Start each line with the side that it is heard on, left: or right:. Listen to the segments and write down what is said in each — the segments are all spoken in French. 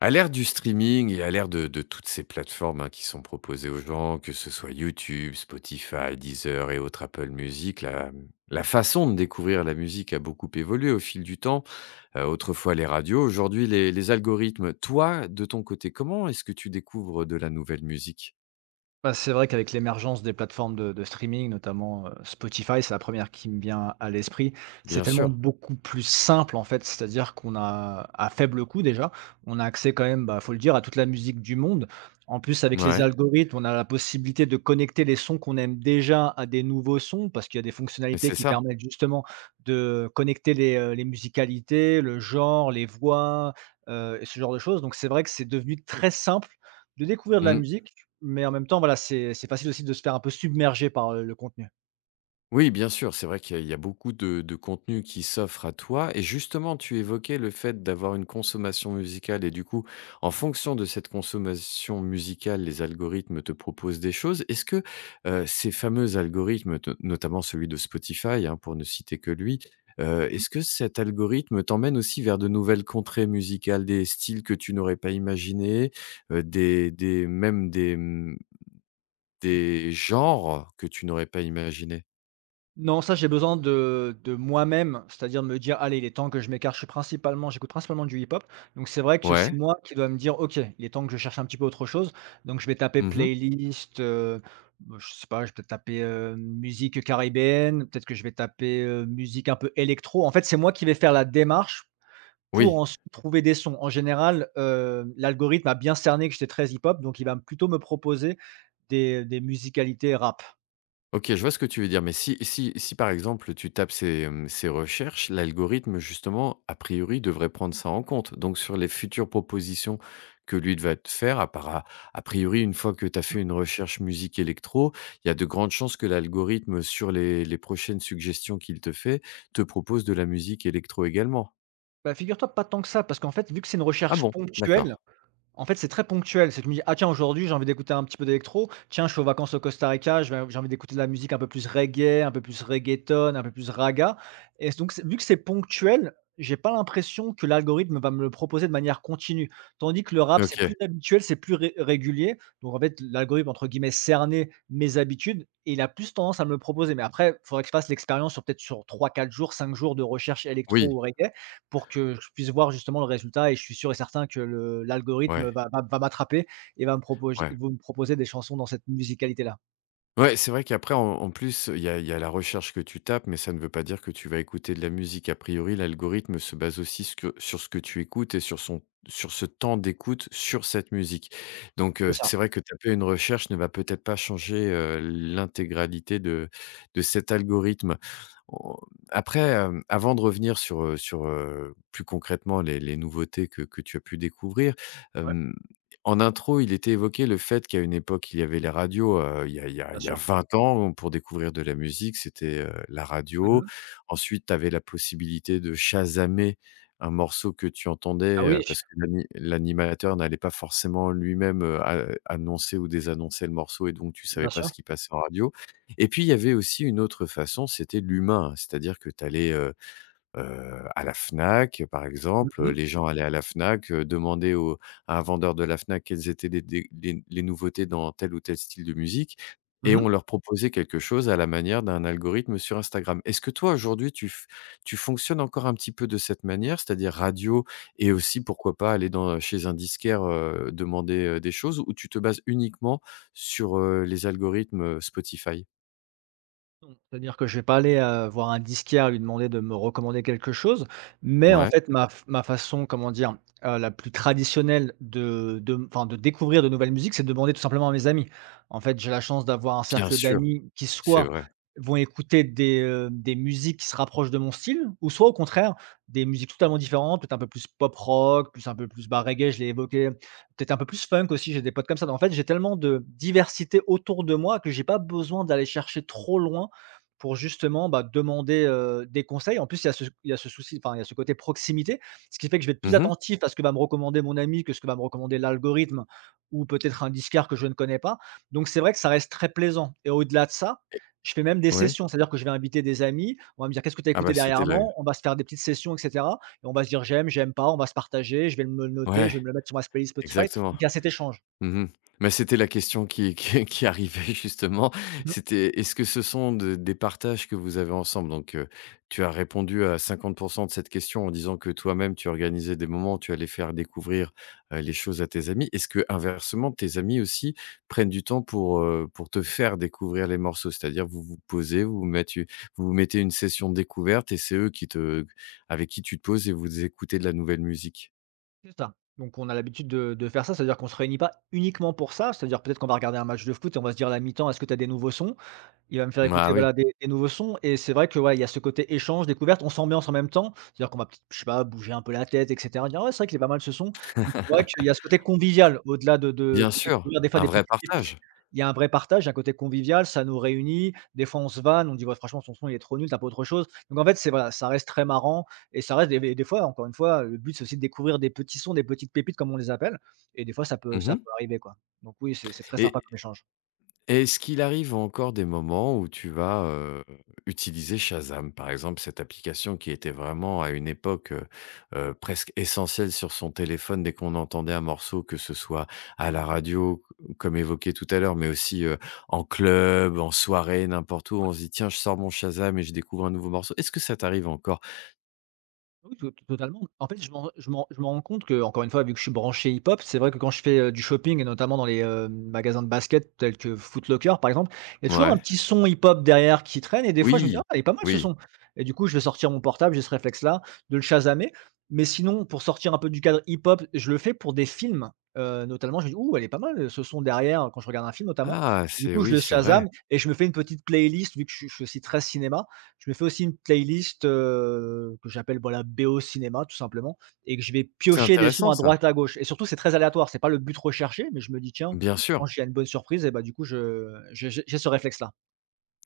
left: À l'ère du streaming et à l'ère de toutes ces plateformes, hein, qui sont proposées aux gens, que ce soit YouTube, Spotify, Deezer et autres, Apple Music, la façon de découvrir la musique a beaucoup évolué au fil du temps. Autrefois les radios, aujourd'hui les algorithmes. Toi, de ton côté, comment est-ce que tu découvres de la nouvelle musique?
right: Bah, c'est vrai qu'avec l'émergence des plateformes de streaming, notamment, Spotify, c'est la première qui me vient à l'esprit. C'est
left: Bien
right: tellement
left: sûr.
right: beaucoup plus simple, en fait, c'est-à-dire qu'on a à faible coût déjà, on a accès quand même, bah, faut le dire, à toute la musique du monde. En plus, avec les
left: Ouais,
right: algorithmes, on a la possibilité de connecter les sons qu'on aime déjà à des nouveaux sons, parce qu'il y a des
left: mais
right: fonctionnalités
left: c'est
right: qui
left: ça.
right: permettent justement de connecter les musicalités, le genre, les voix, et ce genre de choses. Donc c'est vrai que c'est devenu très simple de découvrir de la
left: Mmh.
right: musique mais en même temps, voilà, c'est facile aussi de se faire un peu submerger par, le contenu.
left: Oui, bien sûr, c'est vrai qu'il y a beaucoup de contenu qui s'offre à toi. Et justement, tu évoquais le fait d'avoir une consommation musicale. Et du coup, en fonction de cette consommation musicale, les algorithmes te proposent des choses. Est-ce que ces fameux algorithmes, notamment celui de Spotify, hein, pour ne citer que lui, est-ce que cet algorithme t'emmène aussi vers de nouvelles contrées musicales, des styles que tu n'aurais pas imaginés, euh, des, des, même des,
right: Mmh.
left: des genres que tu n'aurais pas imaginés?
right: Non, ça, j'ai besoin de moi-même, c'est-à-dire de me dire: «Allez, il est temps que je m'écarte». Je suis principalement j'écoute principalement du hip-hop, donc c'est vrai que c'est
left: Ouais.
right: moi qui dois me dire: «OK, il est temps que je cherche un petit peu autre chose». Donc je vais taper
left: Mhm.
right: playlist, bah, je sais pas, je vais peut-être taper, musique, caribéenne, peut-être que je vais taper, musique un peu électro. En fait, c'est moi qui vais faire la démarche pour
left: Oui,
right: ensuite trouver des sons. En général, l'algorithme a bien cerné que j'étais très hip-hop, donc il va plutôt me proposer des musicalités rap.
left: OK, je vois ce que tu veux dire, mais si par exemple tu tapes ces, ces recherches, l'algorithme justement, a priori, devrait prendre ça en compte. Donc sur les futures propositions que lui va te faire, à part à a priori, une fois que tu as fait une recherche musique électro, il y a de grandes chances que l'algorithme sur les prochaines suggestions qu'il te fait, te propose de la musique électro également?
right: Bah, figure-toi pas tant que ça, parce qu'en fait, vu que c'est une
left: Ah
right: recherche
left: bon?
right: ponctuelle.
left: D'accord.
right: En fait, c'est très ponctuel. C'est que je me dis: «Ah tiens, aujourd'hui, j'ai envie d'écouter un petit peu d'électro. Tiens, je suis aux vacances au Costa Rica, je vais j'ai envie d'écouter de la musique un peu plus reggae, un peu plus reggaeton, un peu plus raga», et donc c'est vu que c'est ponctuel, j'ai pas l'impression que l'algorithme va me le proposer de manière continue. Tandis que le rap, c'est plus
left: OK.
right: habituel, c'est plus ré régulier. Donc en fait, l'algorithme, entre guillemets, «cerner» mes habitudes et il a plus tendance à me le proposer. Mais après, il faudrait que je fasse l'expérience sur peut-être sur 3, 4 jours, 5 jours de recherche électro
left: Oui,
right: ou reggae pour que je puisse voir justement le résultat, et je suis sûr et certain que le l'algorithme
left: ouais,
right: va m'attraper et va me proposer
left: ouais.
right: vous me proposer des chansons dans cette musicalité-là.
left: Ouais, c'est vrai qu'après, en plus, il y a la recherche que tu tapes, mais ça ne veut pas dire que tu vas écouter de la musique. A priori, l'algorithme se base aussi sur ce que tu écoutes et sur son, sur ce temps d'écoute sur cette musique. Donc,
right: C'est ça,
left: c'est vrai que taper une recherche ne va peut-être pas changer l'intégralité de cet algorithme. On- Après, avant de revenir sur, plus concrètement les, nouveautés que, tu as pu découvrir,
right: ouais,
left: euh, en intro, il était évoqué le fait qu'à une époque, il y avait les radios, il y a
right: bien sûr.
left: 20 ans, bon, pour découvrir de la musique, c'était, la radio.
right: Mmh.
left: Ensuite, tu avais la possibilité de shazamer un morceau que tu
right: Ah
left: entendais,
right: oui,
left: parce que l'animateur n'allait pas forcément lui-même, a annoncer ou désannoncer le morceau et donc tu savais
right: bien
left: pas
right: sûr.
left: ce qui passait en radio. Et puis, il y avait aussi une autre façon, c'était l'humain, c'est-à-dire que tu allais, à la Fnac, par
right: Mmh
left: exemple,
right: mh.
left: les gens allaient à la Fnac, demandaient au à un vendeur de la Fnac quelles étaient les dé les nouveautés dans tel ou tel style de musique et
right: Mmh
left: on leur proposait quelque chose à la manière d'un algorithme sur Instagram. Est-ce que toi, aujourd'hui, tu fonctionnes encore un petit peu de cette manière? C'est-à-dire radio et aussi, pourquoi pas, aller dans chez un disquaire, demander, des choses ou tu te bases uniquement sur, les algorithmes, Spotify?
right: Non, c'est-à-dire que je vais pas aller, voir un disquaire lui demander de me recommander quelque chose, mais en
left: Ouais,
right: fait ma façon, comment dire? La plus traditionnelle de enfin de découvrir de nouvelles musiques, c'est de demander tout simplement à mes amis. En fait, j'ai la chance d'avoir un
left: bien
right: cercle
left: sûr,
right: d'amis qui
left: c'est
right: soit
left: vrai.
right: vont écouter des musiques qui se rapprochent de mon style ou soit au contraire des musiques totalement différentes, peut-être un peu plus pop rock, plus un peu plus, bah, reggae, je l'ai évoqué, peut-être un peu plus funk aussi, j'ai des potes comme ça. En fait, j'ai tellement de diversité autour de moi que j'ai pas besoin d'aller chercher trop loin pour justement, bah, demander, des conseils. En plus, il y a ce souci, enfin, il y a ce côté proximité, ce qui fait que je vais être plus
left: Mmh
right: attentif à ce que va me recommander mon ami que ce que va me recommander l'algorithme ou peut-être un disquaire que je ne connais pas. Donc c'est vrai que ça reste très plaisant et au-delà de ça,
left: et
right: je fais même des
left: ouais.
right: sessions. C'est-à-dire que je vais inviter des amis, on va me dire: «Qu'est-ce que tu as
left: Ah
right: écouté
left: bah, c'était là.
right: dernièrement?» On va se faire des petites sessions et cetera, et on va se dire: «J'aime, j'aime pas», on va se partager, je vais me le noter,
left: Ouais,
right: je vais me le mettre sur ma playlist Spotify.
left: exactement.
right: Donc il y a cet échange.
left: Mmh. Mais c'était la question qui arrivait justement. C'était est-ce que ce sont de des partages que vous avez ensemble? Donc, tu as répondu à 50% de cette question en disant que toi-même tu organisais des moments, tu allais faire découvrir, les choses à tes amis. Est-ce que inversement tes amis aussi prennent du temps pour te faire découvrir les morceaux? C'est-à-dire vous vous posez, vous vous mettez une session de découverte et c'est eux qui te avec qui tu te poses et vous écoutez de la nouvelle musique?
right: C'est ça. Donc on a l'habitude de faire ça, c'est-à-dire qu'on se réunit pas uniquement pour ça, c'est-à-dire peut-être qu'on va regarder un match de foot et on va se dire à la mi-temps: «Est-ce que tu as des nouveaux sons?» Il va me faire
left: Ah
right: écouter,
left: oui.
right: voilà, des nouveaux sons, et c'est vrai que, ouais, il y a ce côté échange, découverte, on s'ambiance en même temps. C'est-à-dire qu'on va peut-être, je sais pas, bouger un peu la tête et cetera, dire: «Ah ouais, c'est vrai qu'il est pas mal ce son». Donc c'est vrai qu'il y a ce côté convivial au-delà de de
left: Bien
right: de
left: sûr,
right: découvrir des fois
left: un
right: des
left: vrai
right: petites pépites.
left: partage.
right: Il y a un vrai partage, un côté convivial, ça nous réunit. Des fois, on se vanne, on dit: «Ouais, franchement, son, il est trop nul, t'as pas autre chose?» Donc en fait, c'est voilà, ça reste très marrant, et ça reste des fois, encore une fois, le but, c'est aussi de découvrir des petits sons, des petites pépites comme on les appelle, et des fois, ça peut ça
left: Mmh
right: peut arriver, quoi. Donc oui, c'est très sympa
left: et
right: comme échange. Ouais.
left: est-ce qu'il arrive encore des moments où tu vas, utiliser Shazam? Par exemple, cette application qui était vraiment à une époque, presque essentielle sur son téléphone dès qu'on entendait un morceau, que ce soit à la radio, comme évoqué tout à l'heure, mais aussi, en club, en soirée, n'importe où, on se dit: «Tiens, je sors mon Shazam et je découvre un nouveau morceau». Est-ce que ça t'arrive encore?
right: Oui, to totalement. En fait, je me rends compte que, encore une fois, vu que je suis branché hip-hop, c'est vrai que quand je fais, du shopping et notamment dans les magasins de basket tels que Footlocker par exemple, il y a toujours un
left: Ouais.
right: petit son hip-hop derrière qui traîne, et des fois je me dis: «Ah,
left: Oui,
right: il est pas mal ce
left: oui.
right: son», et du coup, je vais sortir mon portable, j'ai ce réflexe-là de le chasamer. Mais sinon, pour sortir un peu du cadre hip-hop, je le fais pour des films, notamment, je me dis: «Ouh, elle est pas mal, ce son derrière» quand je regarde un film notamment,
left: Ah,
right: et du
left: c'est
right: coup, je
left: oui,
right: le
left: c'est vrai.
right: chasame et je me fais une petite playlist vu que je suis aussi très cinéma. Je me fais aussi une playlist, que j'appelle, voilà, BO cinéma tout simplement, et que je vais
left: C'est
right: piocher des sons
left: intéressant
right: à
left: ça.
right: droite à gauche, et surtout c'est très aléatoire, c'est pas le but recherché, mais je me dis: «Tiens,
left: Bien
right: quand
left: sûr.
right: j'ai une bonne surprise et bah, du coup je j'ai ce réflexe-là».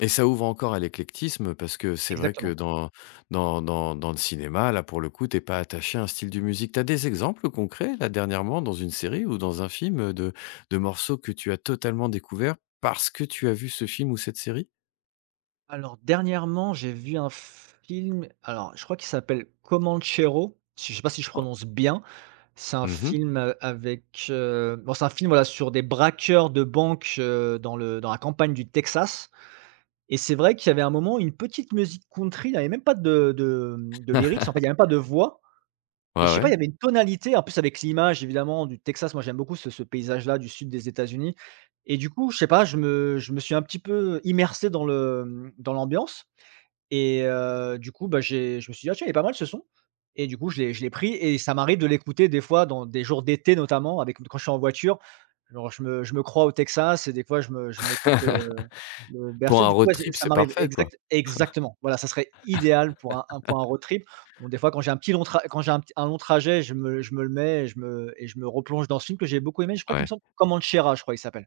left: Et ça ouvre encore à l'éclectisme parce que c'est vrai que
right: Exactement.
left: Dans le cinéma, là, pour le coup, t'es pas attaché à un style de musique. T'as des exemples concrets, là, dernièrement, dans une série ou dans un film, de morceaux que tu as totalement découverts parce que tu as vu ce film ou cette série?
right: Alors dernièrement, j'ai vu un film, alors je crois qu'il s'appelle Comanchero, si je sais pas si je
left: Oh.
right: prononce bien. C'est un
left: Mmh.
right: film, avec, bon, c'est un film, voilà, sur des braqueurs de banque, dans le dans la campagne du Texas. Et c'est vrai qu'il y avait un moment, une petite musique country, il n'y avait même pas de lyrics, en fait, il n'y avait même pas de voix, et
left: Ouais,
right: je sais pas, il
left: ouais.
right: y avait une tonalité, en plus avec l'image évidemment du Texas, moi j'aime beaucoup ce paysage-là du sud des États-Unis, et du coup, je sais pas, je me suis un petit peu immersé dans l'ambiance, et du coup, bah, j'ai je me suis dit: «Ah tiens, il est pas mal ce son», et du coup, je l'ai pris, et ça m'arrive de l'écouter des fois dans des jours d'été notamment avec quand je suis en voiture. Genre je me crois au Texas, et des fois je m'écoute, le Beyoncé.
left: Pour un
right: Du coup,
left: road
right: ouais, c'est
left: trip,
right: ça
left: c'est
right: m'arrive
left: parfait, quoi.
right: exactement. Voilà, ça serait idéal pour un road trip. Bon, des fois quand j'ai un petit long tra quand j'ai un long trajet, je me le mets et je me replonge dans ce film que j'ai beaucoup aimé. Je crois qu'il me
left: Ouais.
right: semble Comanchera, je crois il s'appelle.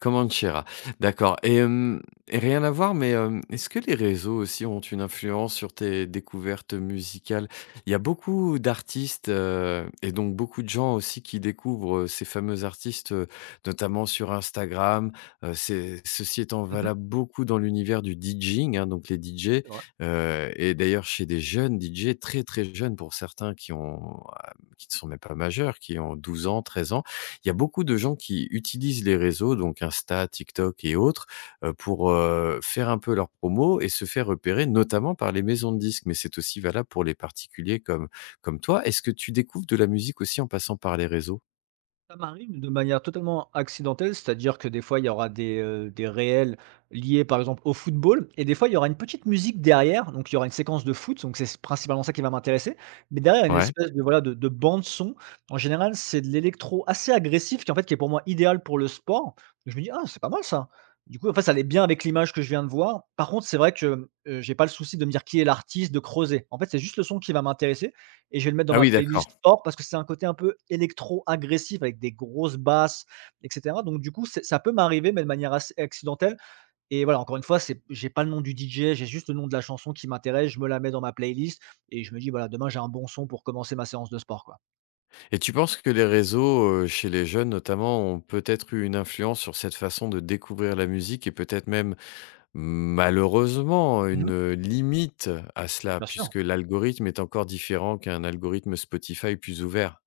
left: Comanchera, d'accord et rien à voir, mais est-ce que les réseaux aussi ont une influence sur tes découvertes musicales? Il y a beaucoup d'artistes, et donc beaucoup de gens aussi qui découvrent, ces fameux artistes, notamment sur Instagram, c'est ceci étant
right: Mmh.
left: valable beaucoup dans l'univers du DJing, hein, donc les DJ,
right: C'est vrai.
left: et d'ailleurs chez des jeunes DJ, très, très jeunes pour certains qui ne sont même pas majeurs, qui ont 12 ans, 13 ans. Il y a beaucoup de gens qui utilisent les réseaux, donc Insta, TikTok et autres, pour, faire un peu leur promo et se faire repérer notamment par les maisons de disques, mais c'est aussi valable pour les particuliers comme comme toi. Est-ce que tu découvres de la musique aussi en passant par les réseaux?
right: Ça m'arrive de manière totalement accidentelle, c'est-à-dire que des fois, il y aura des réels liés, par exemple, au football, et des fois, il y aura une petite musique derrière, donc il y aura une séquence de foot, donc c'est principalement ça qui va m'intéresser. Mais derrière, il y a une
left: Ouais.
right: espèce de, voilà, de bande son. En général, c'est de l'électro assez agressif qui, en fait, qui est pour moi idéal pour le sport. Je me dis: «Ah, c'est pas mal ça». Du coup, en fait, ça allait bien avec l'image que je viens de voir. Par contre, c'est vrai que, j'ai pas le souci de me dire qui est l'artiste, de creuser. En fait, c'est juste le son qui va m'intéresser, et je vais le mettre dans
left: Ah
right: ma
left: oui, d'accord.
right: playlist sport parce que c'est un côté un peu électro agressif avec des grosses basses et cetera. Donc du coup, c'est ça peut m'arriver, mais de manière assez accidentelle. Et voilà, encore une fois, c'est j'ai pas le nom du DJ, j'ai juste le nom de la chanson qui m'intéresse, je me la mets dans ma playlist et je me dis: «Voilà, demain j'ai un bon son pour commencer ma séance de sport, quoi».
left: Et tu penses que les réseaux, chez les jeunes notamment, ont peut-être eu une influence sur cette façon de découvrir la musique et peut-être même malheureusement,
right: Mmh.
left: une, limite à cela
right: Bien sûr.
left: puisque l'algorithme est encore différent qu'un algorithme Spotify plus ouvert.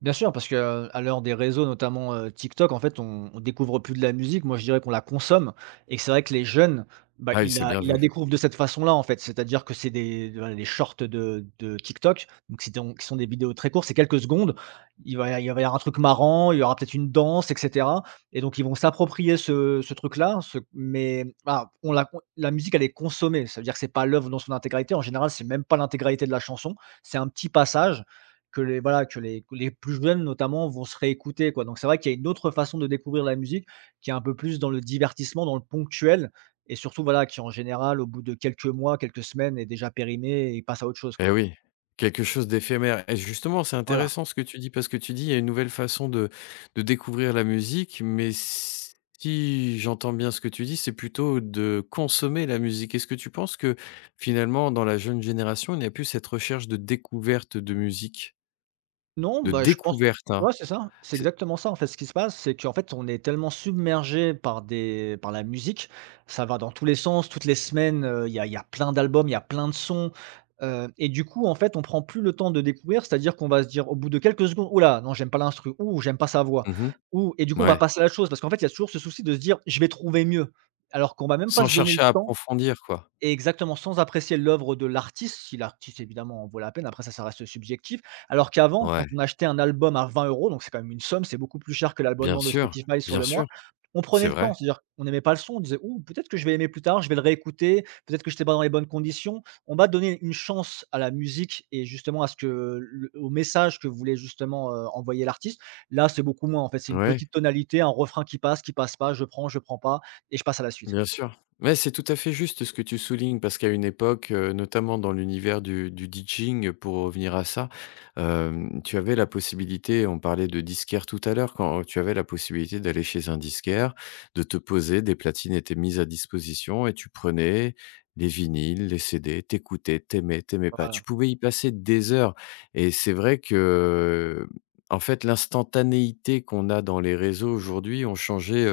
right: Bien sûr, parce que, à l'heure des réseaux, notamment, TikTok, en fait, on découvre plus de la musique. Moi, je dirais qu'on la consomme et que c'est vrai que les jeunes, bah,
left: Ah oui,
right: ils
left: c'est
right: la
left: bien
right: ils la
left: vu.
right: découvrent de cette façon-là, en fait. C'est-à-dire que c'est des voilà, des shorts de TikTok, donc qui sont des vidéos très courtes, c'est quelques secondes. Il va y avoir un truc marrant, il y aura peut-être une danse et cetera, et donc ils vont s'approprier ce truc-là, ce mais voilà, on la la musique, elle est consommée. Ça veut dire que c'est pas l'œuvre dans son intégralité. En général, c'est même pas l'intégralité de la chanson, c'est un petit passage que les voilà, que les plus jeunes notamment vont se réécouter quoi, donc c'est vrai qu'il y a une autre façon de découvrir la musique qui est un peu plus dans le divertissement, dans le ponctuel et surtout voilà, qui en général au bout de quelques mois, quelques semaines est déjà périmé et passe à autre chose
left: Eh
right: quoi.
left: oui, quelque chose d'éphémère et justement, c'est
right: Voilà.
left: intéressant ce que tu dis parce que tu dis: «Il y a une nouvelle façon de découvrir la musique», mais si j'entends bien ce que tu dis, c'est plutôt de consommer la musique. Est-ce que tu penses que finalement, dans la jeune génération, il n'y a plus cette recherche de découverte de musique?
right: Non,
left: De
right: bah, je pense
left: découverte, hein?
right: ouais, c'est ça, c'est
left: C'est
right: exactement ça, en fait. Ce qui se passe, c'est qu'en fait, on est tellement submergé par la musique, ça va dans tous les sens, toutes les semaines, il y a plein d'albums, il y a plein de sons, et du coup, en fait, on prend plus le temps de découvrir, c'est-à-dire qu'on va se dire au bout de quelques secondes: «Ouh non, j'aime pas l'instru, ou j'aime pas sa voix».
left: mmh
right: Ou et du coup, on va
left: ouais.
right: passer à la chose parce qu'en fait, il y a toujours ce souci de se dire: «Je vais trouver mieux», alors qu'on va même pas
left: Sans
right: se donner le
left: chercher à
right: temps.
left: approfondir, quoi.
right: Et exactement, sans apprécier l'œuvre de l'artiste, si l'artiste évidemment en vaut la peine, après ça, ça reste subjectif. Alors qu'avant, quand on
left: Ouais,
right: achetait un album à 20 euros, donc c'est quand même une somme, c'est beaucoup plus cher que
left: bien
right: l'abonnement de
left: sûr,
right: Spotify sur
left: bien
right: le mois,
left: sûr,
right: on prenait
left: c'est
right: le
left: vrai.
right: temps. C'est-à-dire on n'aimait pas le son, on disait: «Ouh, peut-être que je vais aimer plus tard, je vais le réécouter, peut-être que je j'étais pas dans les bonnes conditions». On va donner une chance à la musique et justement à ce que le au message que voulait justement, envoyer l'artiste. Là, c'est beaucoup moins, en fait, c'est une
left: Ouais.
right: petite tonalité, un refrain qui passe pas, je prends pas et je passe à la suite.
left: Bien sûr. Mais c'est tout à fait juste ce que tu soulignes, parce qu'à une époque, notamment dans l'univers du DJing, pour revenir à ça, tu avais la possibilité, on parlait de disquaire tout à l'heure, quand tu avais la possibilité d'aller chez un disquaire, de te poser, des platines étaient mises à disposition et tu prenais les vinyles, les CD, tu écoutais, t'aimais pas. Tu
right: Voilà.
left: pouvais y passer des heures et c'est vrai que, en fait, l'instantanéité qu'on a dans les réseaux aujourd'hui ont changé,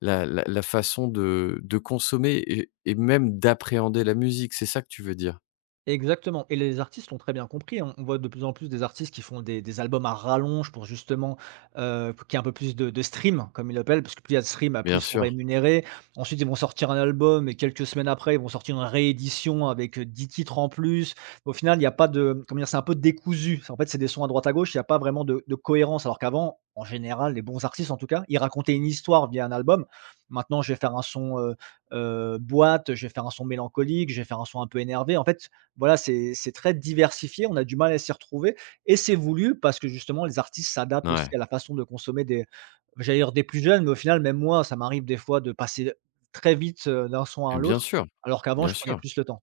left: la façon de consommer et même d'appréhender la musique, c'est ça que tu veux dire?
right: Exactement, et les artistes l'ont très bien compris, hein. On voit de plus en plus des artistes qui font des albums à rallonge pour justement, pour qu'il y ait un peu plus de streams comme ils l'appellent, parce que plus il y a de streams, bah, plus
left: Bien
right: ils sont
left: sûr.
right: rémunérés. Ensuite, ils vont sortir un album et quelques semaines après, ils vont sortir une réédition avec, 10 titres en plus. Au final, il n'y a pas de, comment dire? C'est un peu décousu. En fait, c'est des sons à droite à gauche, il n'y a pas vraiment de cohérence alors qu'avant, en général, les bons artistes en tout cas, ils racontaient une histoire via un album. Maintenant, je vais faire un son, boîte, je vais faire un son mélancolique, je vais faire un son un peu énervé. En fait voilà, c'est très diversifié, on a du mal à s'y retrouver et c'est voulu parce que justement les artistes s'adaptent aussi
left: Ouais.
right: à la façon de consommer des j'allais dire des plus jeunes, mais au final même moi, ça m'arrive des fois de passer très vite, d'un son à un
left: Mais bien
right: l'autre,
left: sûr,
right: alors qu'avant
left: bien
right: je prenais
left: sûr.
right: plus le temps.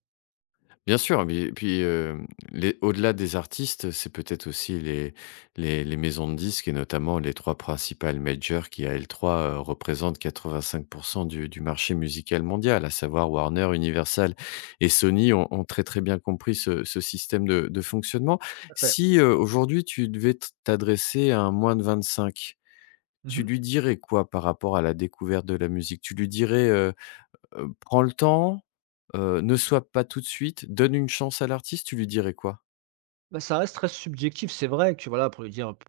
left: Bien sûr, mais puis, les au-delà des artistes, c'est peut-être aussi les les maisons de disques et notamment les 3 principales majors qui, à elles 3, représentent 85 du marché musical mondial, à savoir Warner, Universal et Sony ont très, très bien compris ce système de fonctionnement.
right: Tout à fait.
left: Si, aujourd'hui tu devais t'adresser à un moins de 25, tu
right: Mmh.
left: lui dirais quoi par rapport à la découverte de la musique? Tu lui dirais, prends le temps, ne sois pas tout de suite, donne une chance à l'artiste, tu lui dirais quoi?
right: Bah, ça reste très subjectif, c'est vrai que voilà, pour lui dire, p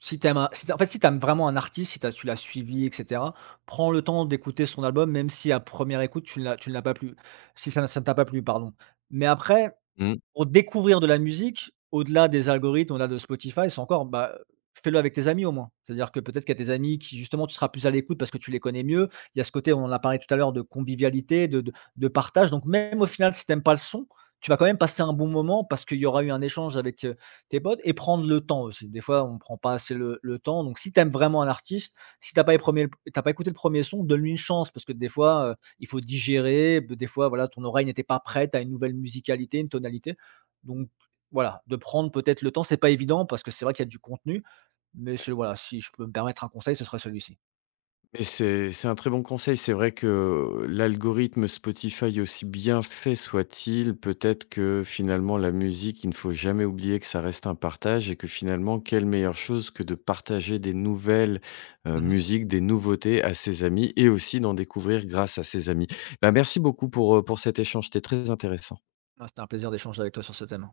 right: si t'aimes vraiment un artiste, si tu l'as suivi et cetera, prends le temps d'écouter son album, même si à première écoute tu ne l'as pas plu, si ça ne t'a pas plu, pardon. Mais après.
left: Mmh.
right: Pour découvrir de la musique, au-delà des algorithmes, au-delà de Spotify, c'est encore, bah, fais-le avec tes amis au moins. C'est-à-dire que peut-être qu'il y a tes amis qui, justement, tu seras plus à l'écoute parce que tu les connais mieux. Il y a ce côté, on en a parlé tout à l'heure, de convivialité, de partage. Donc même au final, si tu aimes pas le son, tu vas quand même passer un bon moment parce qu'il y aura eu un échange avec, tes potes, et prendre le temps aussi. Des fois, on ne prend pas assez le temps. Donc si tu aimes vraiment un artiste, si tu as pas les 1ers, pas écouté le premier son, donne-lui une chance parce que des fois, il faut digérer, des fois, voilà, ton oreille n'était pas prête à une nouvelle musicalité, une tonalité. Donc voilà, de prendre peut-être le temps, c'est pas évident parce que c'est vrai qu'il y a du contenu, mais c'est voilà, si je peux me permettre un conseil, ce serait celui-ci.
left: Mais c'est un très bon conseil. C'est vrai que l'algorithme Spotify, aussi bien fait soit-il, peut-être que finalement la musique, il ne faut jamais oublier que ça reste un partage et que finalement, quelle meilleure chose que de partager des nouvelles,
right: Mmh.
left: musiques, des nouveautés à ses amis et aussi d'en découvrir grâce à ses amis. Bah, merci beaucoup pour cet échange, c'était très intéressant.
right: Ah, c'était un plaisir d'échanger avec toi sur ce thème.